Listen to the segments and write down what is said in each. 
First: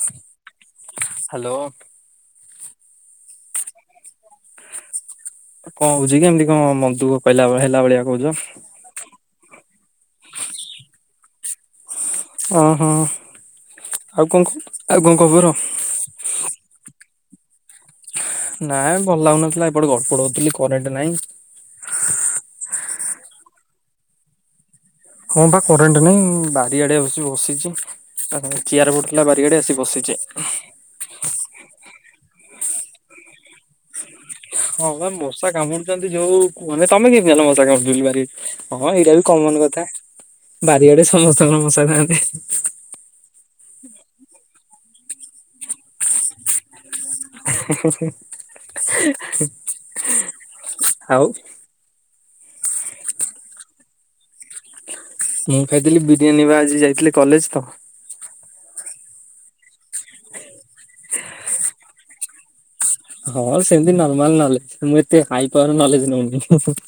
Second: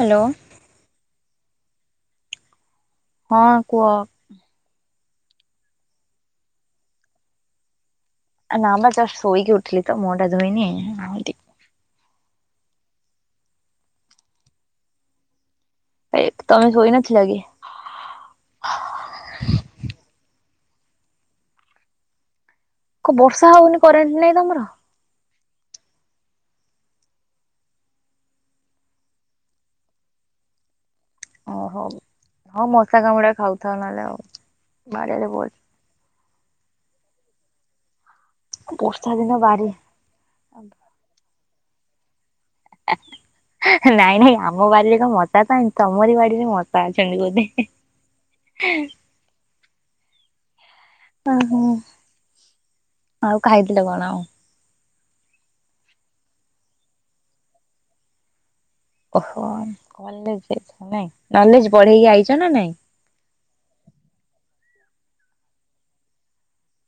Hello hello ହଁ କୁହ କଣ କହୁଛି କି ଏମିତି କଣ ମନ୍ଦୁ କହିଲା ହେଲା ଭଳିଆ କହୁଛ ନା ଆମ ଜଷ୍ଟ ଶୋଇକି ଉଠିଲି ତ ମୁହଁ ଟା ଧୋଇନି ଓହୋ ଆଉ କଣ ଆଉ କଣ ଖବର ଏଠି ତମେ ଶୋଇ ନଥିଲ କି? ନାଇଁ ଭଲ ଲାଗୁନଥିଲା ଏପଟେ ଗଡପଡ ହଉଥିଲି କରେଣ୍ଟ ନାଇଁ କ ବର୍ଷ ହଉନି କରେଣ୍ଟ ନାଇଁ ତମର ହଁ ବା କରେଣ୍ଟ ନାଇଁ ବାରି ଆଡେ ଆସି ବସିଛି ଆ ଚିଆର ପଡ଼ିଥିଲା ବାରି ଆଡ଼େ ଆସି ବସିଛି। ଓହୋ ହଁ ମଶା କାମୁଡା ଖାଉଥାଉ ନହେଲେ ଆଉ ହଁ ବା ବାଡିଆଡେ ବ ମଶା କାମୁଡୁଛନ୍ତି ଯୋଉ ମାନେ ତମେ କେମିତି ଜାଣିଲ ମଶା କାମୁଡୁଥିଲ ବୋଲି ବାରି ହଁ ବର୍ଷା ଏଇଟା ବି ଦିନ କମନ ବାରି କଥା ବାରିଆଡେ ସମସ୍ତଙ୍କର ମଶା ଥାନ୍ତି। ନାଇଁ ନାଇଁ ଆମ ବାଡ଼ିିରେ କଣ ମତା ପାଇଁ ତମରି ବାଡିରେ ମଶା ପା ଅଛନ୍ତି ବୋଧେ [inaudible] ଓହୋ ଆଉ ଖାଇଥିଲେ କଣ ଆଉ? ମୁଁ ଖାଇଥିଲି ବିରିୟାନୀ ବା ଆଜି ଯାଇଥିଲି କଲେଜ ତ ଓହ କଲେଜ ଯାଇଥିଲ ନାଇଁ ନଲେଜ ବଢେଇକି ଆଇଛ ନା ନାଇଁ ହଁ ସେମିତି ନର୍ମାଲ ନଲେଜ ମୁ ଏତେ ହାଇ ପାୱାର ନଲେଜ ନଉନି ହୁ ହୁ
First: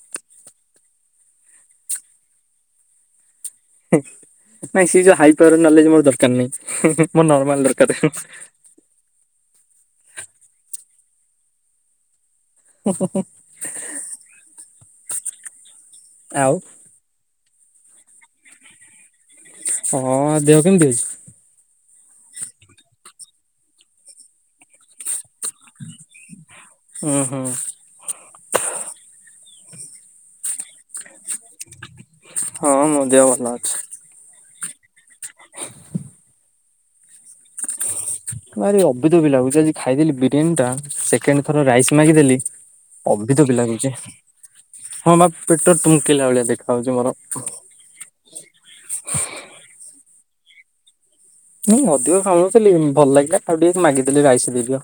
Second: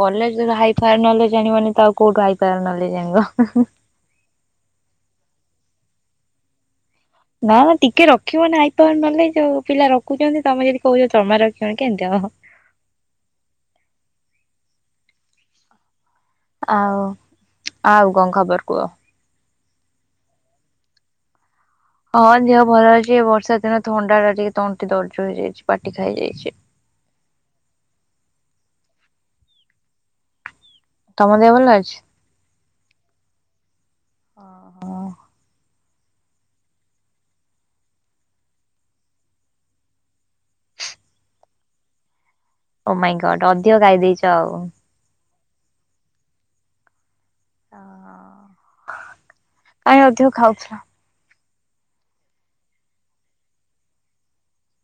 କଲେଜ ରେ ହାଇ ଫାର୍ ନଲେଜ ଜାଣିବନି ତ ଆଉ କୋଉଠୁ ହାଇ ଫାଇ ନଲେଜ ଜାଣିବ ହେଁ ନାଇଁ ସେ ଯୋଉ ହାଇ ପାୱାର ନଲେଜ ମୋର ଦରକାର ନାହିଁ ହେଁ ହେଁ ନା ନା ଟିକେ ରଖିବ ନା ତ ଏମାନେ ଯୋଉ ପିଲା ରଖୁଛନ୍ତି ତମେ ଯଦି କହୁଛ ଚମା ରଖିବନି କେମିତି ହବ। ହୁ ହୁ ଆଉ ଆଉ ଆଉ କଣ ଖବର କୁହ? ହଁ ଦେହ କେମିତି ଅଛି? ହଁ ଦେହ ଭଲ ଅଛି ଏ ବର୍ଷା ଦିନ ଥଣ୍ଡା ଟା ଟିକେ ତଣ୍ଟି ଦର୍ଜ ହେଇଯାଇଛି ପାଟି ଖାଇଯାଇଛି। ହୁଁ ହୁଁ ତମ ଦେହ ଭଲ ଅଛି? ହଁ ମୋ ଦେହ ଭଲ ଅଛି। ଓ ହ ଭାରି ଅଭିଧ ବି ଲାଗୁଛି ଆଜି ଖାଇଦେଲି ବିରିୟାନୀ ଟା ସେକେଣ୍ଡ ଥର ରାଇସ୍ ମାଗିଦେଲି ଓମାଇଁ ଗଡ୍ ଅବିତୋବି ଅଧିକ ଲାଗୁଛି ଗାଇ ଦେଇଛ ଆଉ ହଁ ବା ପେଟ ଟୁମ୍କିଲା ଭଳିଆ ଦେଖା ହାଉଛି ମୋର ଓ କାହିଁ ଅଧିକ ଖାଉଥିଲ ନାଇ ଅଧିକ ଖାଉନଥିଲି ଭଲ ଲାଗିଲା ଆଉ ଟିକେ ମାଗିଦେଲି ରାଇସ ଦେଇଦିଅ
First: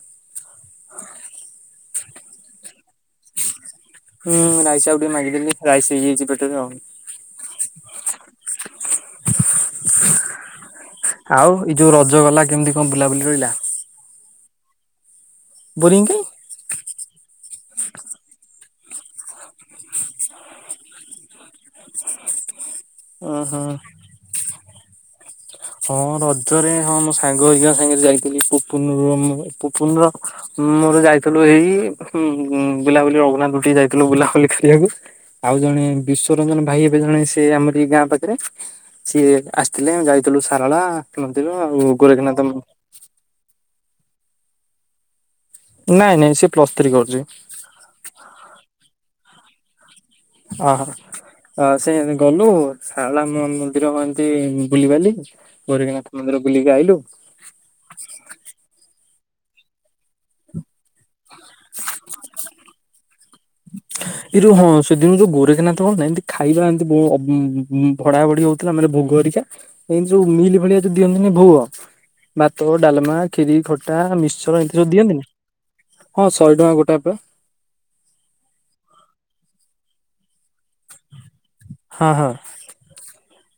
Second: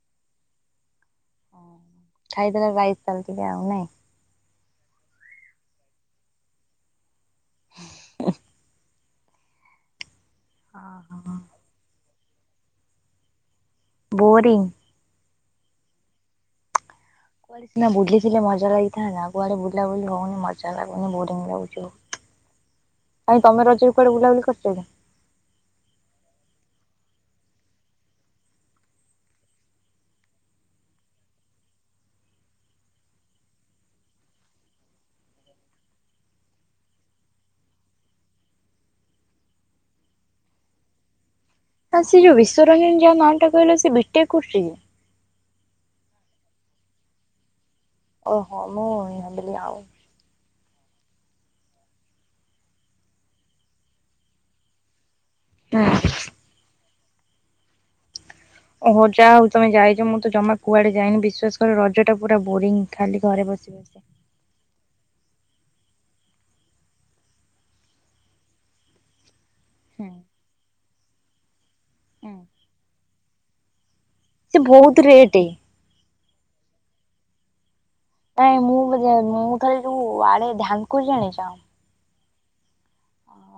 ଖାଇଦେଲେ ରାଇସ୍ ଚାଲିି ଆଉ ନାଇଁ ହୁଁ ରାଇସ ଆଉ ଟିକେ ମାଗିଦେଲି ରାଇସ ହେଇଯାଇଛି ପେଟରେ ଆଉ [unintelligible] ଓହୋ ଆଉ ଏଇ ଯୋଉ ରଜ ଗଲା କେମିତି କଣ ବୁଲାବୁଲି ରହିଲା? ବୋରିଂ। ବୋରିଂ କାଏଁ? କୁଆଡେ ସିନା ବୁଲିଥିଲେ ମଜା ଲାଗିଥାନ୍ତା କୁଆଡେ ବୁଲା ବୁଲି ହଉନି ମଜା ଲାଗୁନି ବୋରିଂ ଲାଗୁଛି। ଆଉ ଉଁ ତମେ ହୁଁ ରଜକୁ କୁଆଡେ ବୁଲାବୁଲି କରିଛ କି? ହଁ ରଜରେ ହଁ ମୋ ସାଙ୍ଗ ହେରିକିଆ ସାଙ୍ଗରେ ଯାଇଥିଲି ପୁପୁନ ର ମୋର ପୁପୁନର ହୁଁ ମୁଁ ତ ଯାଇଥିଲୁ ଏଇ ବୁଲାବୁଲି ରଘୁନାଥ କୁ ଟିକେ ଯାଇଥିଲୁ ବୁଲାବୁଲି କରିବାକୁ। ଆଉ ଜଣେ ବିଶ୍ଵରଞ୍ଜନ ଭାଇ ହେବେ ଜଣେ ସେ ଆମର ଏଇ ଗାଁ ପାଖରେ। ସିଏ ଆସିଥିଲେ ଯାଇଥିଲୁ ସାରଳା ମନ୍ଦିର ଆଉ ଗୋରଖନାଥ ମ ରିଞ୍ଜ ମାଲ୍ ତାକୁ ହେଲେ ସେ ବିଟେକ କରୁଛି କି? ନାଇଁ ନାଇଁ ସେ ପ୍ଲସ୍ ଥ୍ରୀ କରୁଛି। ଓହୋ ମୁଁ ଭାବିଲି ଆଉ। ଓହୋ! ଆଉ ସେ ଗଲୁ ସାରଳା ମ-ମନ୍ଦିର କନ୍ତି ବୁଲିବାଲି ଗୋରେଖନାଥ ମନ୍ଦିର ବୁଲିକି ଆଇଲୁ। ଓହୋ ଯାହା ହଉ ତମେ ଯାଇଛ ମୁଁ ତ ଜମା କୁଆଡେ ଯାଇନି ବିଶ୍ୱାସ କର ରଜଟା ପୁରା ବୋରିଂ ଖାଲି ଘରେ ବସି ବସି ବସିକା ଏଇ ଯୋଉ ହଁ ସେଦିନ ଯୋଉ ଗୋରେଖେନାଥ ହୋଉଥିଲା ଏମିତି ଖାଇବା ଏମିତି ବ ଭଡା ଭଡି ହଉଥିଲା ମାନେ ଭୋଗ ହରିକା ଏମିତି ଯୋଉ ମିଲ୍ ଭଳିଆ ଯୋଉ ଦିଅନ୍ତିୁନି ଭୋଗ ଭାତ ଡାଲମା ଖିରି ଖଟା ମି- ସେ କ୍ଚର ଏମତି ସବୁ ବହୁତ ଦିଅନ୍ତିନି ରେଟ୍ ହଁ ଶହେ ଟଙ୍କା ଗୋଟା ପା ନାଇଁ ମୁଁ ଜା ମୁଁ ଖାଲି ଯୋଉ ଆଣେ ଧାନକୁୁର ଜାଣିଛ? ହଁ ହଁ।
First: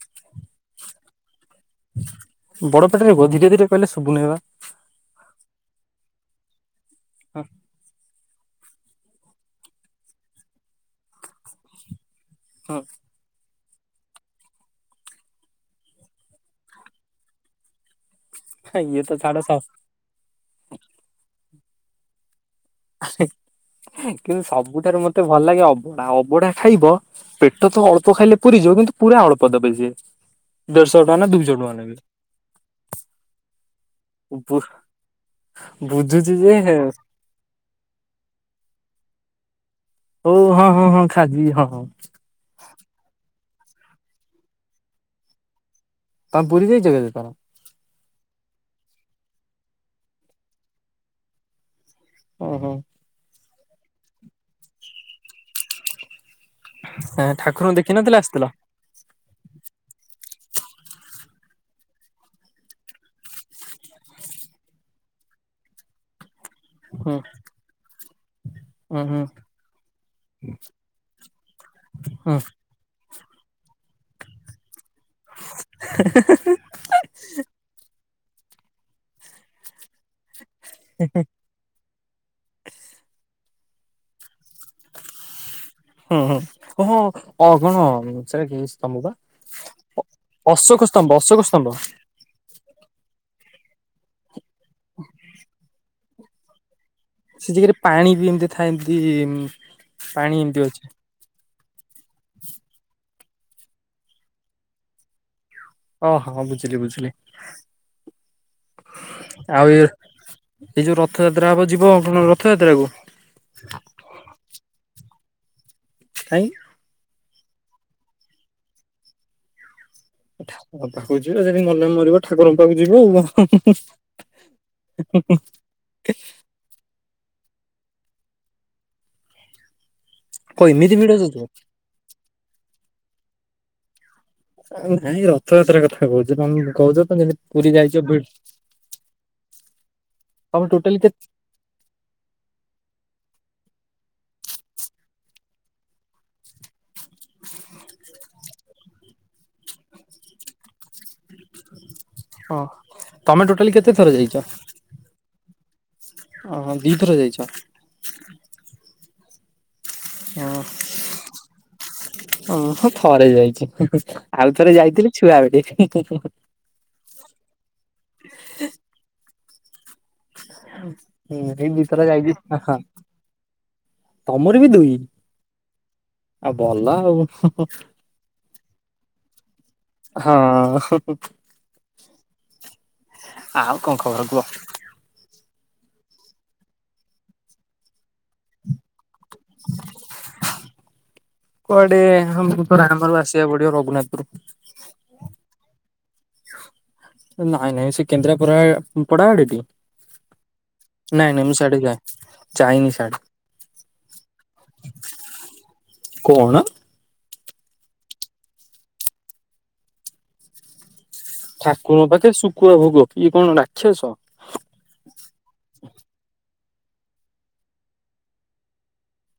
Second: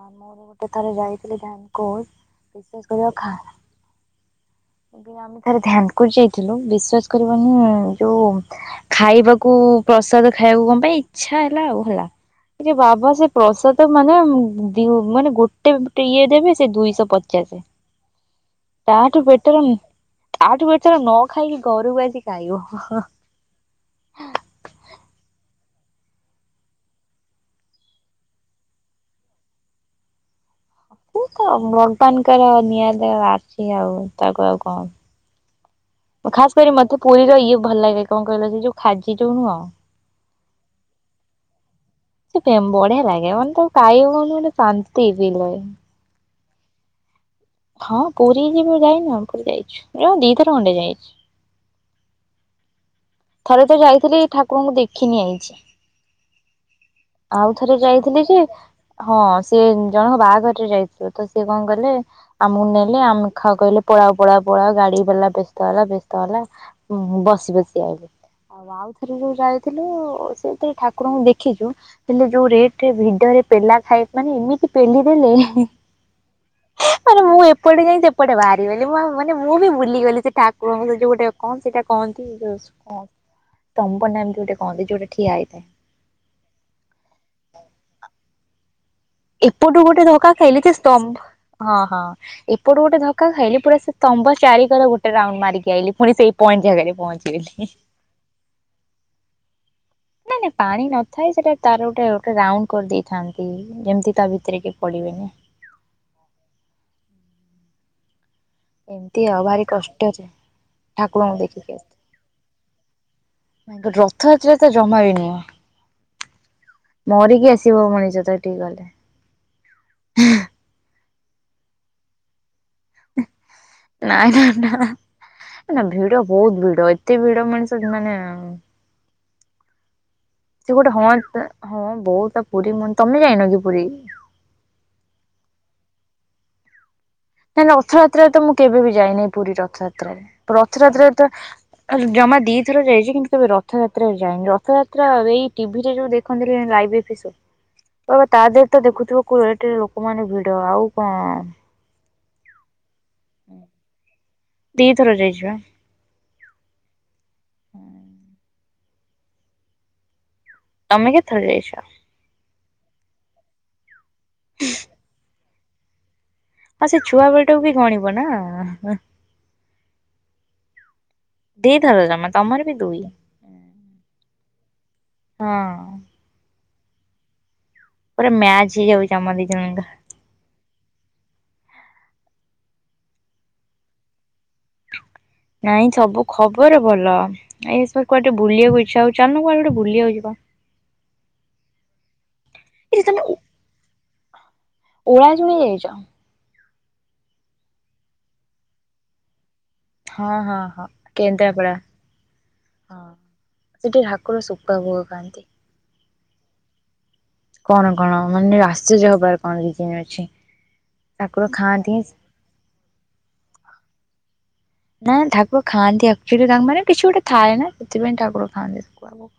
ଆ ମୋର ଗୋଟେ ଥରେ ଯାଇଥିଲି ଧାମ ବଡ ପାଟିରେ କୁହ ଧୀରେ ଧୀରେ କହିଲେ ଶୁବୁ ନେଇବା ଆଜ୍ଞା ଆମେ ଥରେ ଧାନକୁର୍ ଯାଇଥିଲୁ ବିଶ୍ଵାସ କରିବନି ଯୋଉ ଖାଇବାକୁ ପ୍ରସାଦ ଖାଇବାକୁ କଣ ପାଇଁ ଇଚ୍ଛା ହେଲା ଆଉ ହେଲା। ଏ ଯୋଉ ହଁ ବାବା ସେ ପ୍ରସାଦ ମାନେ ଦିଉ ମାନେ ଗୋଟେ ଟେ ଇଏ ଦେବେ ସେ ଦୁଇଶହ ପଚାଶ। ହଁ ଇଏ ତ ତାଠୁ ଛାଡ ବେଟର ସବୁ ତାଠୁ ବେଟର ନ ଖାଇକି ଘରୁକୁ ଆସିକି ଖାଇବ। ହେଁ କିନ୍ତୁ ସବୁଠାରୁ ମତେ ଭଲ ଲାଗେ ଅବଢା ଅବଢା ଖାଇବ ପେଟ ତ ଅଳ୍ପ ଖାଇଲେ ପୁରୀ ଯିବ କିନ୍ତୁ ପୁରା ଅଳ୍ପ ଦେବେ ସିଏ ଦେଢଶହ ଟଙ୍କା ନା [unintelligible] ଦୁଇଶହ ଟଙ୍କା ନେବେ ଭଗବାନଙ୍କର ନିଆଦ ଆସିଛି ଆଉ ତାକୁ ବୁ ଆଉ କଣ? ବୁଝୁଛି ଯେ ଖାସ କରି ମତେ ହଉ ପୁରୀର ଇଏ ଭଲ ଲାଗେ କଣ କହିଲ ସେ ଯୋଉ ଖାଜି ଯୋଉ ନୁହଁ? ହଉ ହଁ ହଁ ହଁ ଖାଇବି ହଁ। ସେ କେ ବଢିଆ ଲାଗେ ମାନେ ତାକୁ କାଇବ ମାନେ ପୁରା ଶାନ୍ତି ଫିଲ୍ ଲାଗେ। ତମେ ପୁରୀ ଯାଇଛ କେତେ ଥର? ହଁ ପୁରୀ ଯିବ ଯାଇନା ପୁରୀ ଯାଇଛୁଁ ଏଇ ମୁଁ ଦି ଥର ଖଣ୍ଡେ ଯାଇଛି। ଓ ହୋ। ଥରେ ତ ଯାଇଥିଲି ଠାକୁରଙ୍କୁ ଦେଖିନି ଆଇଛି। ହଁ ଠାକୁରଙ୍କୁ ଆଉଥରେ ଦେଖି ନଥିଲା ଯାଇଥିଲି ଯେ ଆସିଥିଲ ହଁ ସିଏ ଜଣଙ୍କ ବାହାଘରରେ ଯାଇଥିଲୁ ତ ସିଏ କଣ କଲେ? ଆମକୁ ନେଲେ ଆମେ ଖା କହିଲେ ପଳାଅ ପଳାଅ ପଳାଅ ଗାଡି ବାଲା ବ୍ୟସ୍ତ ହେଲା ବ୍ୟସ୍ତ ହେଲା। ହୁଁ ବସି ବସିକା ଆଇଲି। ଆଉ ହୁଁ ଆଉଥରେ ହୁଁ ଯୋଉ ଯାଇଥିଲୁ ସେଥିରେ ଠାକୁରଙ୍କୁ ଦେଖିଛୁ ହେଲେ ହୁଁ ଯୋଉ ରେ ସେ ଭିଡରେ ପେଲା ଖାଇବା ପାଇଁ ମାନେ ଏମିତି ପେଲି ଦେଲେ ହେଁ ମାନେ ମୁଁ ଏପଟେ ଯାଇ ସେପଟେ ବାହାରିଗଲି ମାନେ ମୁଁ ବି ଭୁଲିଗଲି ସେ ଠାକୁରଙ୍କୁ ଯଉ ଗୋଟେ କଣ ସେଇଟା କହନ୍ତି ଯୋଉ ସ୍ତ- ସ୍ତମ୍ବ ନା ଏମିତି ଗୋଟେ କଣ ଯୋଉଟା ଠିଆ ହେଇଥାଏ। ହଁ ହଁ ଓହୋ ଅ କଣ ସେଟା କିସ୍ତମ୍ଭବା। ଏପଟୁ ଗୋଟେ ଧକ୍କା ଖାଇଲି ସେ ସ୍ତମ୍ଭ ଅଶୋକ ସ୍ତମ୍ଭ ହଁ ହଁ ଏପଟୁ ଗୋଟେ ଧକ୍କା ଖାଇଲି ପୁରା ସେ ସ୍ତମ୍ଭ ଚାରି କର ଗୋଟେ ରାଉଣ୍ଡ ମାରିକି ଆଇଲି ପୁଣି ସେଇ ପଏଣ୍ଟ ଜାଗାରେ ପଅଞ୍ଚି ସେ ଜାଗାରେ ପାଣିବି ଏମତି ଥାଏ ଏମତି ଇଁ ପାଣି ଏମତି ଅଛି। ଥାଏ ସେଟା ତାର ଗୋଟେ ଗୋଟେ ରାଉଣ୍ଡ କରିଦେଇଥାନ୍ତି ଯେମିତି ତାଭିତରେ କେଇ ପଡ଼ି ବେନି। ଓହୋ ବୁଝିଲି ବୁଝିଲି। ଏମିତି ଭାରି ଆଉ ଏଇ କଷ୍ଟରେ ଏଇ ଯୋଉ ଠାକୁରଙ୍କୁ ରଥଯାତ୍ରା ହବ ଦେଖିକି ଯିବ [unintelligible] ରଥଯାତ୍ରାକୁ? [unintelligible] ରଥଯାତ୍ରାତ ଜମାବି ନୁହଁ। କାଇଁ? ମରିକି ଆସିବ ମଣିଷତ ହେଟିକି ଗଲେ। ଅଧା [unintelligible] ଯଦି ମଲେ ମରିବ। ଠାକୁରଙ୍କ ପାଖକୁ ଯିବ ଆଉ ହୁଁ ହୁଁ ନାଇଁ ନା ନା ହୁଁ। ନା ଭିଡ଼ ବହୁତ୍ ଭିଡ଼ ଏତେ ଭିଡ଼ ମଣିଷ ମାନେ କଣ ସେ ଗୋଟେ ଏମିତି ଭିଡ ହଁ ଯେ ତ ଯିବ ହଁ ବହୁତ୍ ପୁରୀ ମ ତମେ ଜାଇନକି ପୁରୀ? ଆ ନାଇଁ ରଥଯାତ୍ରା କଥା କହୁଚି ତମେ କହୁଛତ ଯେମି ନାଇଁ ରଥଯାତ୍ରାରେତ ମୁଁ କେବେବି ଯାଇନି ପୁରୀ ରଥଯାତ୍ରାରେ ତମେ ଟୋଟାଲି କେତେ ରଥଯାତ୍ରାରେତ ଅ ଜମା ଦିଥର ଯାଇଚି କିନ୍ତୁ କେବେ ରଥଯାତ୍ରା ଯାଇନି ରଥଯାତ୍ରା ଏଇ ଟିଭିରେ ଯୋଉ ଦେ ଖନ୍ତିରେ ଲାଇଫ୍ ଏପିଶୋ ବ ତା ଦେହତ ଦେଖୁଥିବ କୋ ଏଠି ଲୋକମାନେ ଭିଡ଼ ଆଉ କଣ ହଁ ତମେ ଟୋଟାଲି କେତେ ଥର ଯାଇଚ? ଦିଥର ଯାଇଚିବା। ଓହୋ ଦିଥରେ ଯାଇଚ। ହଁ। ତମେ କେତ ଥର ଯାଇଚ? ମୁତ ଥରେ ଯାଇଚି ହୁଁ ହୁଁ ଆଉ ଥରେ ଯାଇଥିଲି ଛୁଆ ବେଳେ ହୁଁ ହୁଁ ହୁଁ। ଆଉ ସେଛୁଆ ବେଳଠୁବି ଗଣିବନା ଆଁ ହାଁ। ହଁ ଏଇ ଦିଥର ଦୁଇଥର ଜମା ଯାଇଚି ତମର ବି ଦୁଇ [unintelligible] ତମରବି ଦୁଇ। ହଁ। ଆଉ ଭଲ ଆଉ ହୁଁ ହୁଁ। ପୁରା ମ୍ୟାଚ୍ ହେଇଯାଉଚି ଆମ ଦିଜଣଙ୍କର। ହଁ ହୁଁ ହୁଁ ଆଉ କଣ ଖବର କୁଅ? ନାଇଁ ସବୁ ଖବର ଭଲ ଏଇସବୁ କୁଆଡ଼େ ଟିକେ ବୁଲିଆକୁ ଇଚ୍ଛା ହଉ ଚାଲୁନ କୁୁଆଡ଼େ ଗୋଟେ ବୁଲିିଆକୁ ଯିବା। କୁଆଡେ ହଁ ମୁତ ଏଠି [unintelligible] ତମେ ଆସିବାକୁ ପଡ଼ିବ ରଘୁନାଥପୂରୁ। ଓଳାଶୁଣି ଯାଇଚ? ନାଇଁ ନାଇଁ ସେ କେନ୍ଦ୍ରାପରା ପଡ଼ାଆଡ଼େକି? ହଁ ହଁ ହଁ ନାଇଁ ନାଇଁ ମୁଁ କେନ୍ଦ୍ରାପଡା। ସିଆଡ଼େ ଯା ଯାଇନି ହଁ। ସିଆଡ଼େ। ସେଠି ଠାକୁର ଶୁଖୁଆ ଫୁକୁଆ ଖାଆନ୍ତି। କଣ? କଣ କଣ ମାନେ ଆଶ୍ଚର୍ଯ୍ୟ ହବାର କଣ ରିଜିନ୍ ଅଛି? ଠାକୁର ଖାଆନ୍ତି ହିଁ ଠାକୁରଙ୍କ ପାଖେ ଶୁକୁଆ ଭୋଗ ଇଏ କଣ ରାକ୍ଷସ। ନା ଠାକୁର ଖାଆନ୍ତି ଆକ୍ଚୁଆଲି ତାଙ୍କ ମାନେ କିଛି ଗୋଟେ ଥାଏନା ସେଥିପାଇଁ ଠାକୁର ଖାଆନ୍ତି ସୁକୁଆ ଭୋ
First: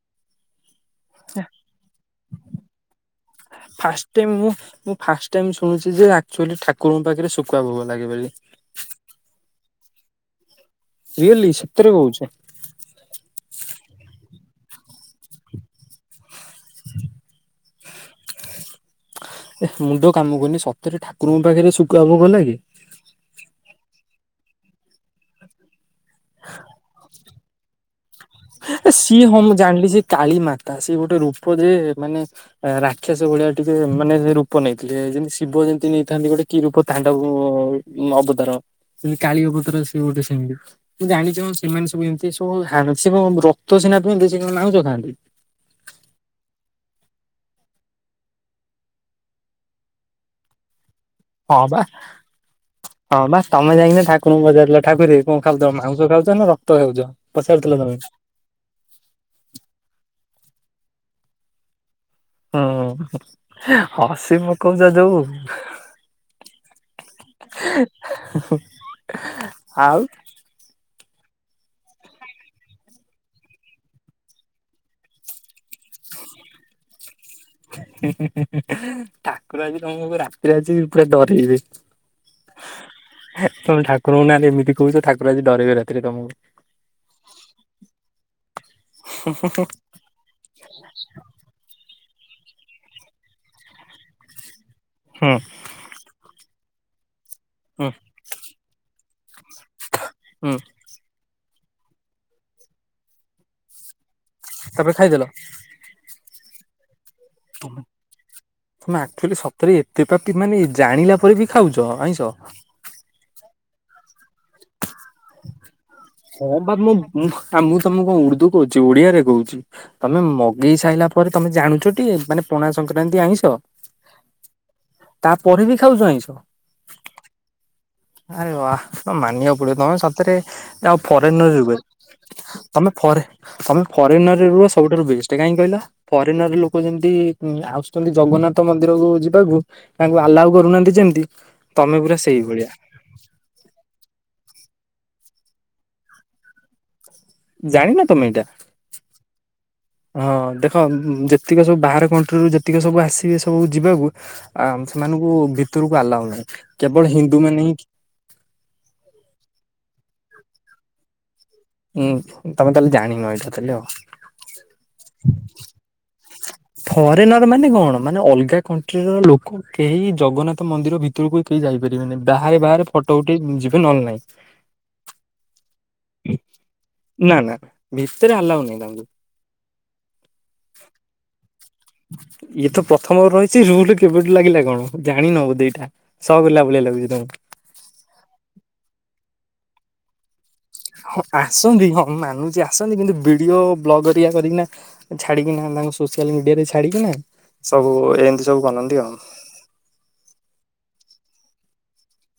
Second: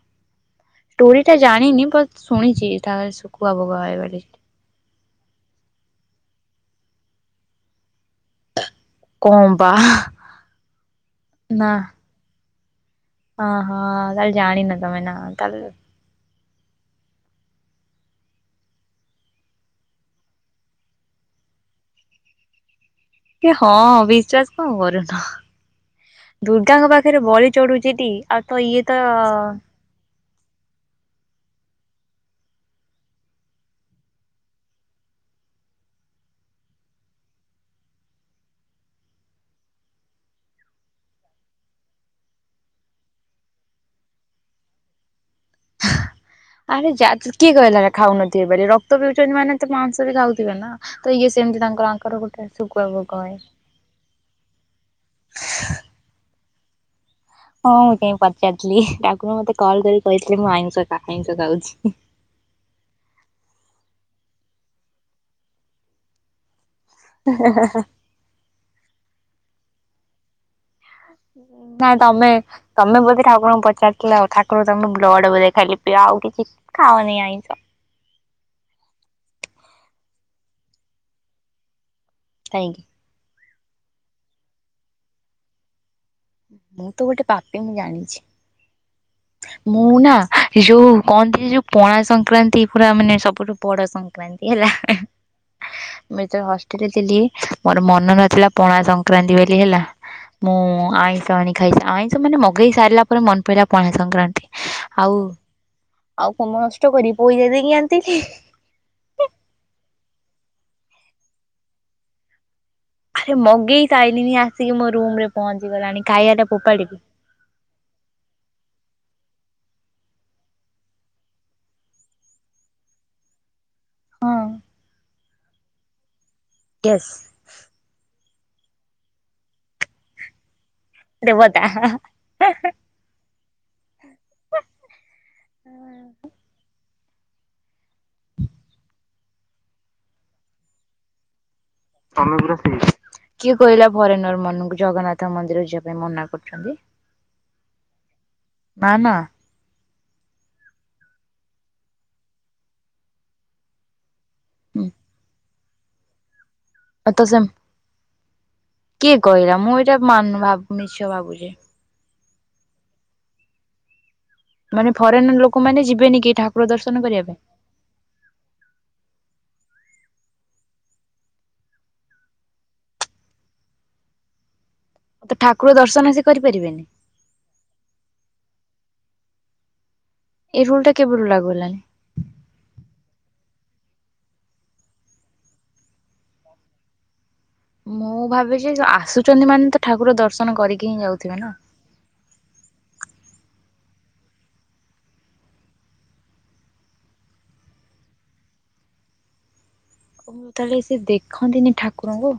ଟୁରିଟା ଜାଣିନି ବାସ୍ ଶୁଣିଚି ଠା ଶୁଖୁଆ ଭୋଗ ହଏ ବୋଲି। [unintelligible] ଫାଷ୍ଟ ଟାଇମ୍ ଶୁଣୁଚିଯେ ଆକ୍ଚୁଆଲି ଠାକୁରଙ୍କ ପାଖରେ ଶୁଖୁଆ ଭୋଗ ଲାଗେ ବୋଲି। କନ୍ ବା ରିୟେଲି ସେତରେ କହୁଚି। ଅଁହଁ ତାହେଲେ ଜାଣିନ ତମେନା ତାଲେ ଏ ମୁଣ୍ଡ କାମ କରୁନି ସତରେ ଠାକୁରଙ୍କ ପାଖରେ ଶୁକୁଆ ଭୋଗ ଲାଗେ? ଏ ହଁ ବିଶ୍ଵାସ କଣ କରୁନ ଦୁର୍ଗାଙ୍କ ପାଖରେ ବଳି ଚଢୁଚିଟି। ଏ ସିଏ ହଁ ମୁ ଜାଣିଲି ସେ କାଳୀମାତା ସିଏ ଗୋଟେ ରୂପ ଯେ ମାନେ ଏଁ ରାକ୍ଷସ ଭଳିଆ ଟିକେ ମାନେ ରୂପ ନେଇଥିଲେ ଯେମିତି ଶିବ ଯେମିତି ନେଇଥାନ୍ତି ଗୋଟେ କି ରୂପ ତାଣ୍ଡବ ରୁ ଅବତାର ସେମିତି କାଳି ଅବତାର ସେ ଗୋଟେ ସେମିତି। ତୁ ଜାଣିଚୁ ସେମାନେ ସବୁ ଏମିତି ସବୁୁ ହାଣୁ ସେ ରକ୍ତ ସିନାପିଅନ୍ତି ସେକଣ ମାଉଁଛ ଖାନ୍ତି। [inaudible] ଆରେ ଜା କିଏ କହିଲା ଏରା ଖାଉନଥିବେବୋଲି ଆରେ ରକ୍ତ ପିଉଛନ୍ତି ମାନେ ତ ମାଂସ ବି ଖାଉଥିବେ ନା? ତ ଇଏ ହଁ ସେମିତି ବା ତାଙ୍କର ଆଙ୍କର ଗୋଟେ ଶୁଖୁଆ ଭୋଗ ହଁ ହଏ। ବା ତମେ ଯାଇକିନାଁ ଠାକୁରଙ୍କୁ ପଚାରିଲ ଠାକୁରେ କଣ ଖାଉଥିଲ ମାଂ ଉଷ ଖାଉଛ ନା ରକ୍ତ ଖାଉଛ? ହଁ ପଚାରୁଥିଲ ତମେ ମୁଁ କାହିଙ୍କି ପଚାରିଥିଲି ଠାକୁର ମତେ କଲ୍ କରି କହିିଥିଲେ ମୁଁ ଆଇଁଷ କାହା ଆଇଁଷ ଖାଉଛି। ହୁଁ ହସି ପକଉଚ ଯଉ। ଆଉ। ନାଇଁ ତମେ ତମେ ବୋଧେ ଠାକୁରଙ୍କୁ ପଚାରିଥିଲ ଆଉ ଠାକୁର ତମେ ବ୍ଲଡ ବୋଧେ ଖାଲି ପିଅ ଆଉ କିଛି ଖାଅନି ଆ ଠାକୁର ଆଜି ତମକୁ ରାତିରେ ଆସି ପୁରା ଡରେଇବେ। [inaudible] କାହିଁକ? ତମେ ଠାକୁରଙ୍କୁ ନାଁରେ ଏମିତି କହୁଛ ଠାକୁର ଆଜି ଡ଼ରେଇବେ ରାତିରେ ତମକୁ। ମୁଁ ତ ଗୋଟେ ପାପି ମୁଁ ଜାଣିଛି। ହଁ। ମୁଁ ନା ଯୋଉ କହନ୍ତି ଯୋଉ ପଣା ସଂକ୍ରାନ୍ତି ପୁରା ମାନେ ସବୁଠୁ ବଡ ସଂକ୍ରାନ୍ତି ହେଲା। ହୁଁ। ମୁଁ ଯେତେବେଳେ ହଷ୍ଟେଲରେ ଥିଲି ମୋର ହୁଁ ମନ ନଥିଲା ପଣା ସଂକ୍ରାନ୍ତି ବୋଲି ହେଲା। ମୁଁ ହୁଁ। ଆଇଁଷ ଆଣି ଖାଇଛି ଆଇଁଷ ମାନେ ମଗେଇ ସାରିଲା ପରେ ମନେ ପଇଲା ପଣା ସଂକ୍ରାନ୍ତି। ତାପରେ ଆଉ ଖାଇଦେଲ? ଆଉ କଣ ମୁଁ ନଷ୍ଟ କରିିବି ପଇସା ଦେଇକି ଆଣିଥିଲି। ତୁମେ ଆକ୍ଚୁଆଲି ସତରେ ଏତେ ପାପି ମାନେ ଜାଣିଲା ପରେ ବି ଖାଉଛ ଆଇଁଷ। ଆରେ ମଗେଇ ସାଇଲିଣିି ଆସିକି ମୋ ରୁମରେ ପହଞ୍ଚିଗଲାଣି। ଖାଇବା ଟା ହଁ ବା ମୁଁ ଫୋପାଡିବି। ମୁଁ ତମକୁ କଣ ଉର୍ଦୁ କହୁଛି ଓଡିଆରେ କହୁଛି। ତମେ ମଗେଇ ସାରିଲା ପରେ ତମେ ଜାଣୁଛଟି ମାନେ ପଣା ସଂକ୍ରାନ୍ତି ଆଇଁଷ? ହଁ ତା ପରେ ବି ଖାଉଛ ଆଇଁଷ? ୟେଶ। ଆରେ ବା ମାନିବାକୁ ପଡିବ ତମେ ସତରେ ଆଉ ଫରେନ ଦେବତା ଯ ତମେ ଫରେ ତମେ ଫରେନରେ ରୁହ ସବୁଠାରୁ ବେଷ୍ଟ କାହିଁକି କହିଲ? ଫରେନର ଲୋକ ଯେମିତି ଆସୁଛନ୍ତି ଜଗନ୍ନାଥ ମନ୍ଦିରକୁ ଯିବାକୁ ତାଙ୍କୁ ଆଲାଉ କରୁନାହାନ୍ତି ଯେମିତି ତମେ ପୁରା ସେଇଭଳିଆ। କିଏ କହିଲା ଫରେନର ମାନଙ୍କୁ ଜଗନ୍ନାଥ ମନ୍ଦିର ଯିବା ପାଇଁ ମନା କରୁଛନ୍ତି। ଜାଣିନ ତମେ ଏଇଟା? ନା ନା। ହଁ ଦେଖ ଯେତିକ ସବୁ ବାହାର କଣ୍ଟ୍ରିରୁ ଯେତିକ ସବୁ ଆସିବେ ସବୁ ଯିବାକୁ ଆ ସେମାନଙ୍କୁ ଭିତରକୁ ଆଲାଉ ନାହିଁ କେବଳ ତ ସେ ହିନ୍ଦୁ ମାନେ ହିଁ କିଏ କହିଲା ମୁଁ ଏଇଟା ମାନୁ ଭାବ ମିଛ ଭାବୁଛି। ହୁଁ ତମେ ତାହେଲେ ଜାଣିନ ଏଇଟା ତାହଲେ ଆଉ। ମାନେ ଫରେନର ଲୋକମାନେ ଯିବେନି କେହି ଠାକୁ ଫରେନର ମାନେ କଣ? ମାନେ ଅଲଗା କଣ୍ଟ୍ରିର ଲୋକ କେହି ଜଗନ୍ନାଥ ମନ୍ଦିର ଭିତରକୁ କେହି ଯାଇପାରିବେନି ବାହାରେ ବାହାରେ ଫଟୋ ଉଠେଇ ଯିବେ ନହେଲେ ନାଇଁ। ତ ଠାକୁର ଦର୍ଶନ ସିଏ କରିପାରିବେନି? ନା ନା ଭିତରେ ଆଲାଉ ନାଇଁ ତାଙ୍କୁ। ଏଇ ରୁଲ ଟା କେବେ ରୁ ଲାଗୁ ହେଲାଣି? ଇଏ ତ ପ୍ରଥମରୁ ରହିଛି ରୁଲ କେବେଠୁ ଲାଗିଲା କଣ ଜାଣିନ ବୋଧେ ଏଇଟା। ସକ୍ ହେଲା ଭଳିଆ ଲାଗୁଛି ତମକୁ। ମୁଁ ଭାବିଛି ଆସୁଛନ୍ତି ମାନେ ତ ଠାକୁର ଦର୍ଶନ କର। ହଁ ଆସନ୍ତି ହଁ ମୁଁ ମାନୁଛି ଆସନ୍ତି କିନ୍ତୁ ଭିଡିଓ ବ୍ଲଗ କରିକିନା। ଛାଡିକିନା ତାଙ୍କୁ ସୋସିଆଲ ମିଡିଆରେ ଛାଡିକିନା ସବୁ ଏମିତି ସବୁ ବନନ୍ତି ଆଉ ଓ ତାହେଲେ ସିଏ ଦେଖନ୍ତିନି ଠାକୁରଙ୍କୁ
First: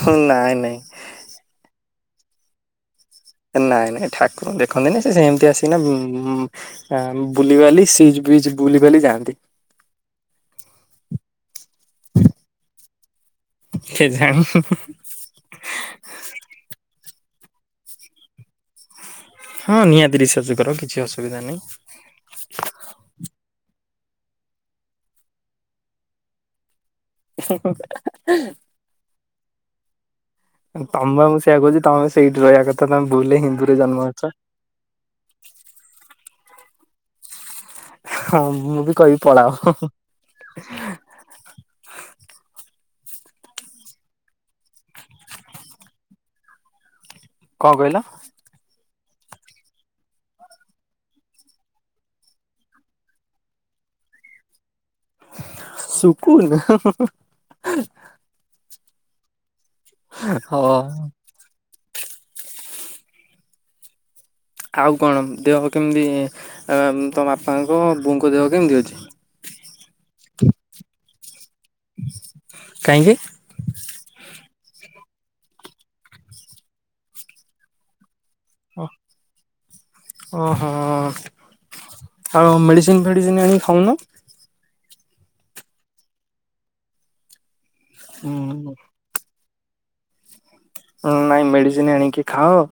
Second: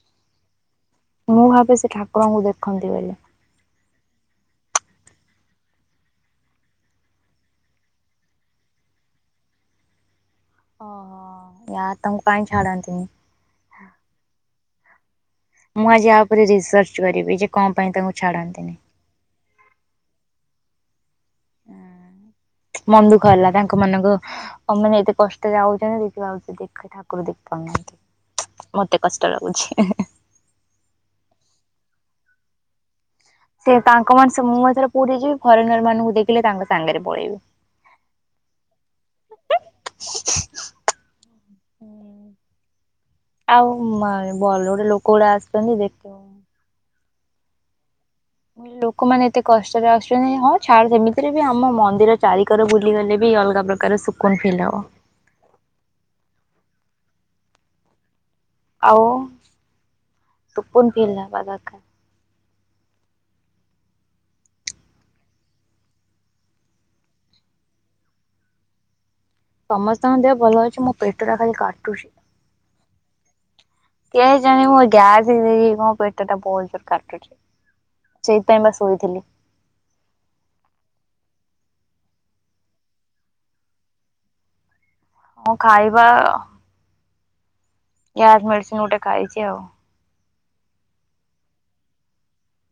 ହୁଁ ନାଇଁ ନାଇଁ। ମୁଁ ଭାବେ ସେ ଠାକୁରଙ୍କୁ ଦେଖନ୍ତି ବୋଲି। ନାଇଁ ନାଇଁ ଠାକୁର ଦେଖନ୍ତିନି ସେ ସେମିତି ଆସିନା ଉଁ ହଁ ବୁଲିବାଲି ସିଚ ବିଚ ବୁଲିବାଲି ଯାଆନ୍ତି। ଓହୋ ୟା ତମ କାଇହିଁ ଛାଡ଼ନ୍ତି। କେଜାଣି? ମୁଁ ଆଜି ଆ ଉପରେ ରିସର୍ଚ୍ଚ କରିବି ଯେ କଣ ପାଇଁ ତାଙ୍କୁ ଛାଡନ୍ତିନି? ହଁ ନିହାତି ରିସର୍ଚ କର କିଛି ଅସୁବିଧା ନାହିଁ। ମମି କହିଲା ତାଙ୍କ ମାନଙ୍କୁ ଆଉ ମାନେ ଏତେ କଷ୍ଟ ଯାଉଛନ୍ତି ଦେଖିଲା ବେଳକୁ ଠା ଠାକୁର ଦେଖିପାରୁନାହାନ୍ତି ମତେ କଷ୍ଟ ଲାଗୁଛି। ତମେବା ମୁଁ ସେଇଆ କହୁଛି ତମେ ସେଇଠି ରହିବା କଥା ତମେ ଭୁଲରେ ହିଁ ସେ ତାଙ୍କ ମାନ ମୁଁ ଏଥରେ ପୁରୀ ଯିବି ଫରେନର ମାନଙ୍କୁ ଦେଖିଲେ ତାଙ୍କ ସାଙ୍ଗରେ ପଳେଇବି। ହଁ ମୁଁ ବି କହିବି ପଳାଅ। ଆଉ ମେ ଭଲରେ ଲୋକ ଗୁଡା ଆସିୁଛନ୍ତି ଦେଖ କଣ କହିଲ? ଲୋକମାନେ ଏତେ କଷ୍ଟରେ ଆସୁଛନ୍ତି ହଁ ଛାଡ ସେମିତିରେ ବି ଆମ ମନ୍ଦିର ଚାରିିକର ବୁଲିଗଲେ ବି ଅଲଗା ପ୍ର କାରରେ ଶୁକୁନ ଫିଲ ହବ। ସୁଖୁନ ହୁଁ ହୁଁ। ଆଉ ହଁ। ସୁଖୁନ ଫିଲ ହେବା ଦରକାର। ଆଉ କଣ ଦେହ କେମିତି ତ ବାପାଙ୍କ ବୋଉଙ୍କ ଦେହ କେମିତି ଅଛି? ସମସ୍ତଙ୍କ ଦେହ ଭଲ ଅଛି ମୁଁ ପେଟଟା ଖାଲି କାଟୁଛି। କାହିଁକି? କେଜାଣି ମୋ ଗ୍ୟାସ ହେଇ ମୋ ପେଟଟା ବହୁତ ଜୋର କାଟୁଛି। ସେଇଥିପାଇଁ ବା ଶୋଇଥିଲି। ଓହୋ ଆଉ ମେଡ଼ିସିନ ଫେଡ଼ିସିନ୍ ଆଣିକି ଖାଉନ ହଁ ଖାଇବା। ଗ୍ୟାସ୍ ହୁଁ। ମେଡିସିନ ଗୋଟେ ଖାଇଛି ଆଉ ହ ନାଇଁ ମେଡିସିନ ଆଣିକି ଖାଅ।